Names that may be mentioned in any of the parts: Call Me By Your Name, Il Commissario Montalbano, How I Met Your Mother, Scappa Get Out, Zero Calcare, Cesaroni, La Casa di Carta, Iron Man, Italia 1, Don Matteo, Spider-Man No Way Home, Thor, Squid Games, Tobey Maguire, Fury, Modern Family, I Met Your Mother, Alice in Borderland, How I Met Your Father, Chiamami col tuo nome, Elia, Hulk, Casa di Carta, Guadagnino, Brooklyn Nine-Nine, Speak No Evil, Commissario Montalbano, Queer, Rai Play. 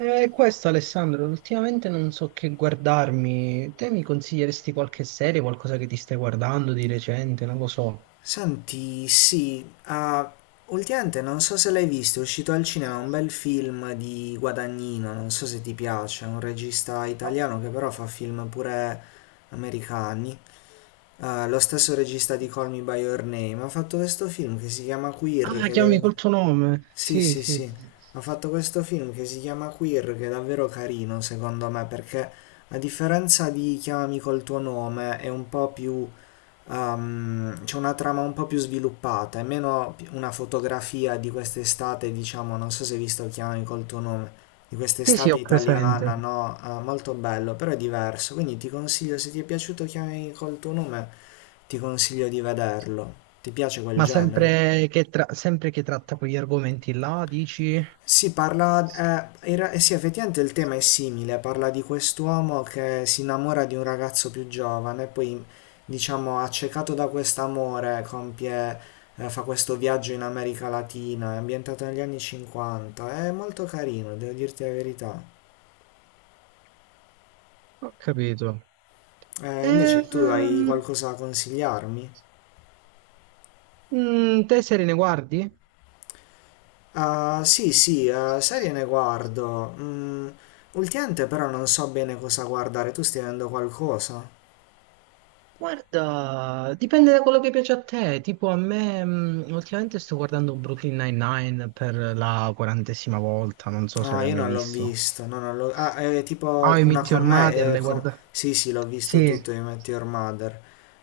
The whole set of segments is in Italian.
Questo Alessandro, ultimamente non so che guardarmi. Te mi consiglieresti qualche serie, qualcosa che ti stai guardando di recente? Non lo so. Senti, sì, ah, ultimamente non so se l'hai visto, è uscito al cinema un bel film di Guadagnino, non so se ti piace, è un regista italiano che però fa film pure americani. Ah, lo stesso regista di Call Me By Your Name ha fatto questo film che si chiama Queer, Ah, che devo chiami dire. col tuo nome. Sì, Sì, sì, sì. sì, ha fatto questo film che si chiama Queer, che è davvero carino secondo me, perché a differenza di Chiamami col tuo nome è un po' più c'è una trama un po' più sviluppata, è meno una fotografia di quest'estate, diciamo, non so se hai visto Chiamami col tuo nome, di Sì, sì, quest'estate ho italiana, presente. no? Molto bello, però è diverso, quindi ti consiglio, se ti è piaciuto Chiamami col tuo nome, ti consiglio di vederlo. Ti piace quel Ma genere? sempre che, sempre che tratta quegli argomenti là, dici? Si parla, in sì, effettivamente il tema è simile, parla di quest'uomo che si innamora di un ragazzo più giovane, poi, diciamo, accecato da quest'amore, compie, fa questo viaggio in America Latina, è ambientato negli anni '50, è molto carino, devo dirti la verità. Ho capito. Invece tu hai Ehm, qualcosa da consigliarmi? Te serie ne guardi? Ah, sì, sì, serie ne guardo. Ultimamente però non so bene cosa guardare, tu stai vedendo qualcosa? Guarda, dipende da quello che piace a te. Tipo a me, ultimamente sto guardando Brooklyn Nine-Nine per la quarantesima volta, non so se No, l'hai io mai non l'ho visto. visto. No, non l'ho... Ah, è Ah, tipo I una Meet Your con me. Mother, l'hai guardato? Sì, sì, l'ho visto tutto Sì. di Met Your Mother.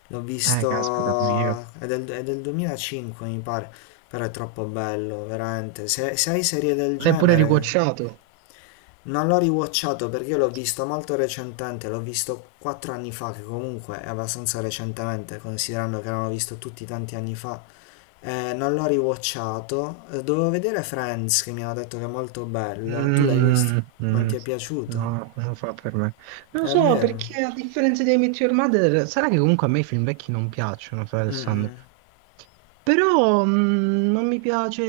L'ho visto. Caspita, pure io. È del 2005, mi pare. Però è troppo bello, veramente. Se hai serie del L'hai pure genere. riguacciato? Non l'ho riwatchato perché io l'ho visto molto recentemente. L'ho visto 4 anni fa, che comunque è abbastanza recentemente, considerando che l'hanno visto tutti tanti anni fa. Non l'ho riwatchato. Dovevo vedere Friends che mi hanno detto che è molto bello. Tu l'hai visto? Non Mm. ti è No, piaciuto? no, non lo fa per me. Non lo È so, vero? perché a differenza di I Met Your Mother, sarà che comunque a me i film vecchi non piacciono, fra Alessandro. Mm-mm. Però non mi piace,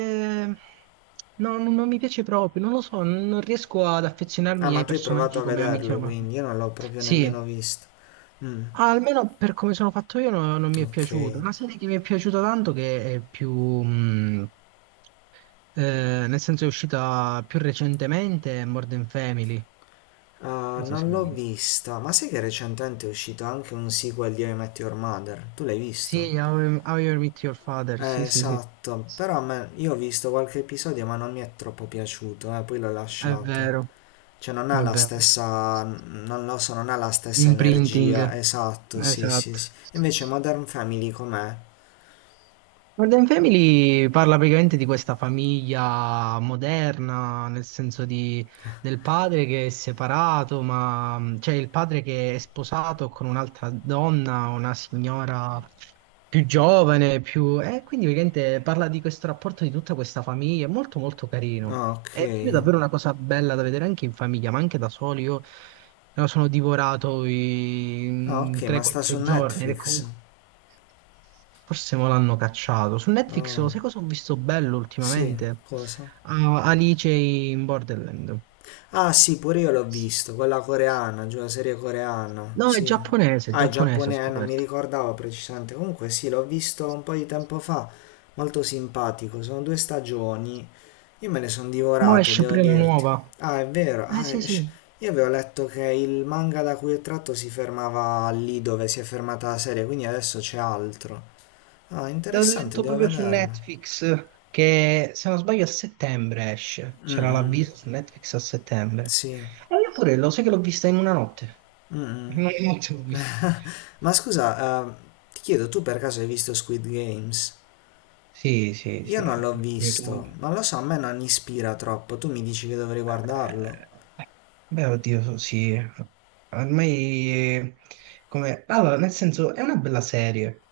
no, non mi piace proprio, non lo so, non riesco ad Ah, affezionarmi ma ai tu hai provato personaggi a come a Meteor vederlo, Man. quindi io non l'ho proprio Sì, nemmeno visto. Mm, almeno per come sono fatto io non mi è ok. piaciuto. Una serie che mi è piaciuta tanto che è mm, nel senso è uscita più recentemente, è Modern Family. Ah, Non so se non l'hai l'ho visto. vista, ma sai che recentemente è uscito anche un sequel di How I Met Your Mother? Tu l'hai visto? Sì, How I Met Your Father, sì, sì, sì, Esatto, però a me, io ho visto qualche episodio ma non mi è troppo piaciuto, poi l'ho è lasciato. vero, Cioè non è ha la vero. stessa, non lo so, non ha la stessa Imprinting, energia, esatto, sì, sì, esatto. sì. Invece Modern Family com'è? Modern Family parla praticamente di questa famiglia moderna, nel senso di, del padre che è separato, ma cioè il padre che è sposato con un'altra donna, una signora più giovane, più... E quindi praticamente parla di questo rapporto di tutta questa famiglia, è molto molto carino. Ah, ok. È proprio davvero una cosa bella da vedere anche in famiglia, ma anche da soli. Io me lo sono divorato Ah, in ok, ma sta su 3-4 giorni ed è Netflix. comunque... Forse me l'hanno cacciato. Su Netflix, lo sai Ah, cosa ho visto bello sì, ultimamente? cosa? Ah, Alice in Borderland. Ah sì, pure io l'ho visto, quella coreana, giù la serie coreana, No, sì. È Ah, è giapponese, ho giapponese, non mi scoperto. ricordavo precisamente. Comunque sì, l'ho visto un po' di tempo fa, molto simpatico, sono due stagioni. Io me le sono Mo' divorate, esce devo pure la dirti. nuova. Ah, è vero, Eh sì, sì. Io avevo letto che il manga da cui è tratto si fermava lì dove si è fermata la serie, quindi adesso c'è altro. Ah, L'ho interessante, letto devo proprio su vederlo. Netflix che, se non sbaglio, a settembre esce. Mm, C'era mm, l'avviso su Netflix a settembre. sì. E io pure lo sai che l'ho vista in una notte. Mm, mm. In una notte l'ho vista. Ma scusa, ti chiedo, tu per caso hai visto Squid Games? Sì, sì, Io non sì. l'ho Come tu. visto, non lo so, a me non ispira troppo, tu mi dici che dovrei guardarlo? Eh, Beh, oddio, sì. Ormai, come... Allora, nel senso, è una bella serie.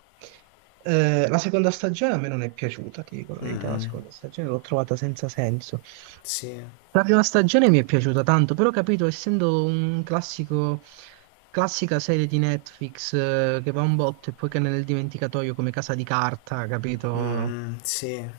La seconda stagione a me non è piaciuta, ti dico la Mm, verità. La mm, seconda stagione l'ho trovata senza senso. sì. La prima stagione mi è piaciuta tanto, però ho capito, essendo un classico, classica serie di Netflix che va un botto e poi che è nel dimenticatoio come Casa di Carta, Mm, capito? mm, sì.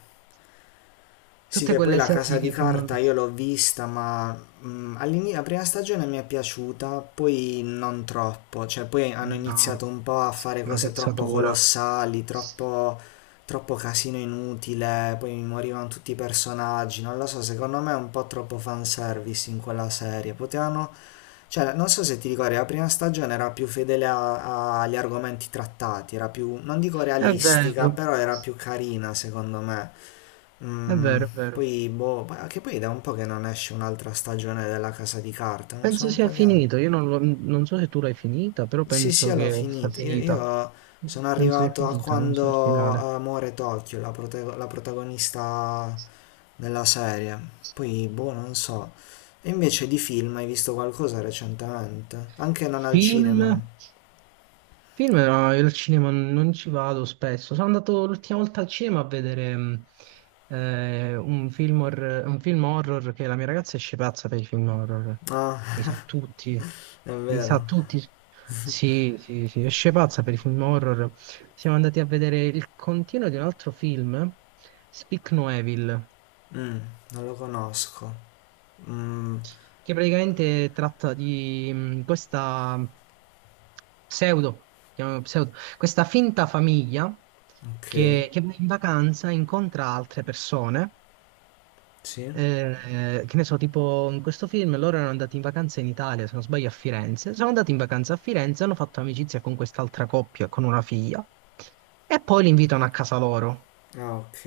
Sì, Tutte che poi quelle la casa serie di che fanno carta io l'ho vista, ma la prima stagione mi è piaciuta, poi non troppo, cioè poi hanno una, iniziato un po' a fare una cose troppo forzatura. colossali, troppo, troppo casino inutile, poi mi morivano tutti i personaggi, non lo so, secondo me è un po' troppo fanservice in quella serie, potevano cioè, non so se ti ricordi, la prima stagione era più fedele agli argomenti trattati, era più, non dico È realistica, vero, però era più carina secondo me. è Mm, vero, è vero. poi, boh, che poi da un po' che non esce un'altra stagione della Casa di Carta, non so, Penso un sia po' di anni. finito, io non, lo- non so se tu l'hai finita, però Sì, penso sì, l'ho che sia finita. Io, finita. io sono Penso sia arrivato a finita, non so il quando finale. Amore Tokyo, la protagonista della serie. Poi, boh, non so. E invece di film hai visto qualcosa recentemente? Anche non al cinema. Film? Film, no, io al cinema non ci vado spesso. Sono andato l'ultima volta al cinema a vedere un film horror che la mia ragazza esce pazza per i film horror. Li sa Ah, tutti, è li sa vero. tutti. Sì, sì, sì, esce pazza per i film horror. Siamo andati a vedere il continuo di un altro film, Speak No Evil. Mm, non lo conosco. Mm, Che praticamente tratta di questa pseudo, chiamiamola pseudo, questa finta famiglia ok. Che va in vacanza incontra altre persone. Sì? Che ne so, tipo in questo film loro erano andati in vacanza in Italia, se non sbaglio a Firenze. Sono andati in vacanza a Firenze, hanno fatto amicizia con quest'altra coppia, con una figlia, e poi li invitano a casa loro. Ah, ok.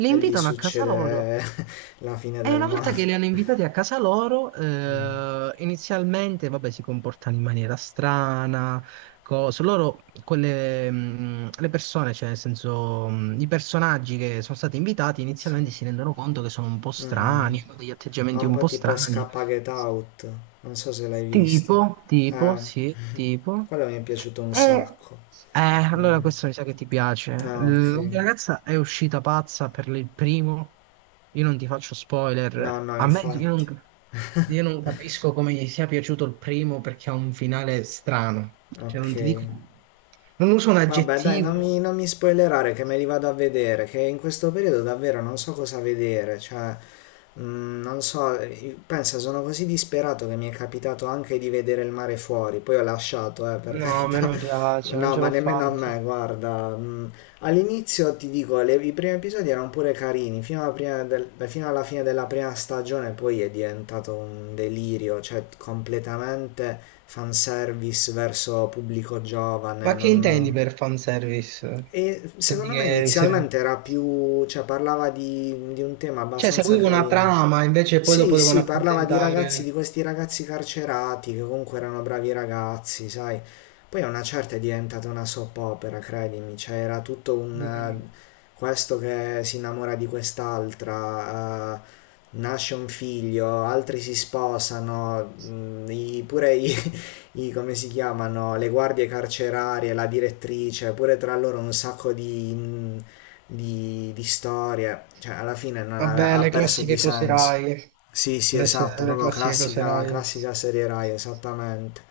Li E lì invitano a casa loro. succede la fine E del una volta che mare. li hanno invitati a casa loro, Mm, inizialmente, vabbè, si comportano in maniera strana, cose. Loro, quelle, le persone, cioè, nel senso, i personaggi che sono stati invitati, sì. inizialmente si rendono conto che sono un po' Mm, mm. strani, hanno degli Ha atteggiamenti un un po' po' tipo strani. Scappa Get Out, non so se l'hai visto. Tipo, tipo, Eh, sì, tipo. quello mi è piaciuto un E sacco. Allora Mm. questo mi sa che ti piace. Ah, ok. La mia ragazza è uscita pazza per il primo. Io non ti faccio No, spoiler. no, A me io infatti. non, Io non capisco come gli sia piaciuto il primo perché ha un finale strano. Cioè, non Ok. ti dico. Non uso un Vabbè, dai, non aggettivo. mi, non mi spoilerare che me li vado a vedere, che in questo periodo davvero non so cosa vedere, cioè non so, pensa, sono così disperato che mi è capitato anche di vedere il mare fuori, poi ho lasciato, per No, a me carità. non piace, non No, ce ma l'ho nemmeno a fatta. me, guarda. All'inizio ti dico, i primi episodi erano pure carini, fino alla, prima fino alla fine della prima stagione poi è diventato un delirio, cioè completamente fanservice verso pubblico giovane. Ma che intendi per fanservice? E Intendi secondo me che serve. inizialmente era più, cioè parlava di un tema Cioè, abbastanza seguivo una carino. trama, invece poi Sì, dopo devono sì, parlava di ragazzi, di accontentare. questi ragazzi carcerati che comunque erano bravi ragazzi, sai. Poi a una certa è diventata una soap opera, credimi, cioè era tutto un, Mm, questo che si innamora di quest'altra, nasce un figlio, altri si sposano, pure i, come si chiamano, le guardie carcerarie, la direttrice, pure tra loro un sacco di storie, cioè alla fine non ha Vabbè, ha le perso di classiche cose senso. Rai. Sì, sì, Le, esatto, se- Le proprio classiche cose classica, Rai. classica serie Rai, esattamente.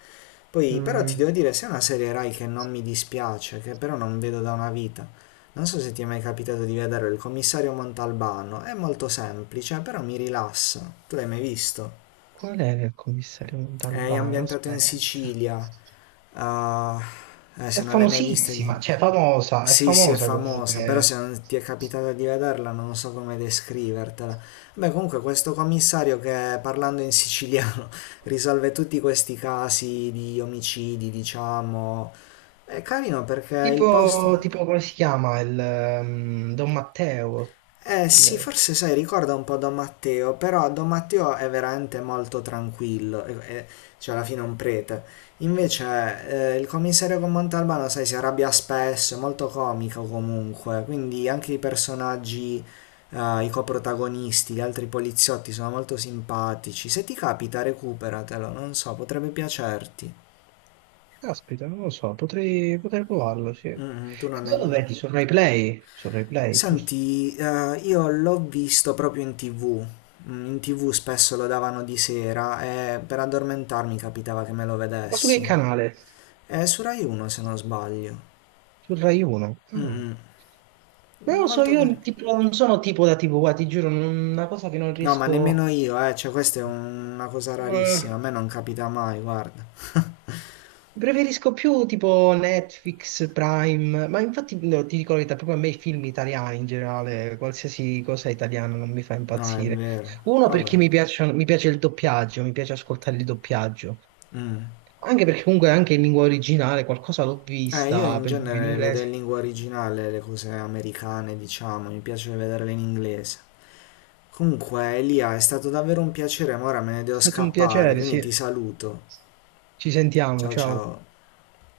Poi, però ti Mm, devo dire, se è una serie Rai che non mi dispiace, che però non vedo da una vita. Non so se ti è mai capitato di vedere il commissario Montalbano, è molto semplice, però mi rilassa. Tu l'hai mai visto? Qual era il commissario È Montalbano? ambientato in Aspetta. Sicilia. Ah, È se non l'hai mai visto. famosissima, cioè famosa, è Sì, sì, è famosa famosa, però se comunque. non ti è capitato di vederla non so come descrivertela. Beh, comunque questo commissario che parlando in siciliano risolve tutti questi casi di omicidi, diciamo, è carino perché il Tipo, posto. tipo come si chiama il Don Matteo Eh sì, stile. forse sai, ricorda un po' Don Matteo, però Don Matteo è veramente molto tranquillo, cioè alla fine è un prete. Invece il commissario con Montalbano, sai, si arrabbia spesso, è molto comico comunque, quindi anche i personaggi, i coprotagonisti, gli altri poliziotti sono molto simpatici. Se ti capita, recuperatelo, non so, potrebbe piacerti. Caspita, non lo so, potrei, potrei provarlo, sì. E Mm, mm, tu non ne... dove lo vedi? Su Rai Play? Su Rai Play, giusto? Senti, io l'ho visto proprio in TV. In TV spesso lo davano di sera e per addormentarmi capitava che me lo Ma su che vedessi. canale? È su Rai 1 se non sbaglio. Su Rai 1? Ah. Mm, Non mm, lo so, molto io carino. tipo, non sono tipo da tipo, guarda, ti giuro, una cosa che non No, ma riesco... nemmeno io, cioè questa è una cosa Mm. rarissima, a me non capita mai, guarda. Preferisco più tipo Netflix, Prime, ma infatti no, ti dico la verità, proprio a me i film italiani in generale, qualsiasi cosa italiana non mi fa No, è impazzire. vero. Uno Vabbè. perché mi piace il doppiaggio, mi piace ascoltare il doppiaggio. Mm. Anche perché comunque anche in lingua originale qualcosa l'ho Io vista, in per esempio in genere vedo in inglese. lingua originale le cose americane, diciamo, mi piace vederle in inglese. Comunque, Elia, è stato davvero un piacere, ma ora me ne devo Stato un scappare, piacere, quindi sì. ti saluto. Ci sentiamo, Ciao ciao. ciao.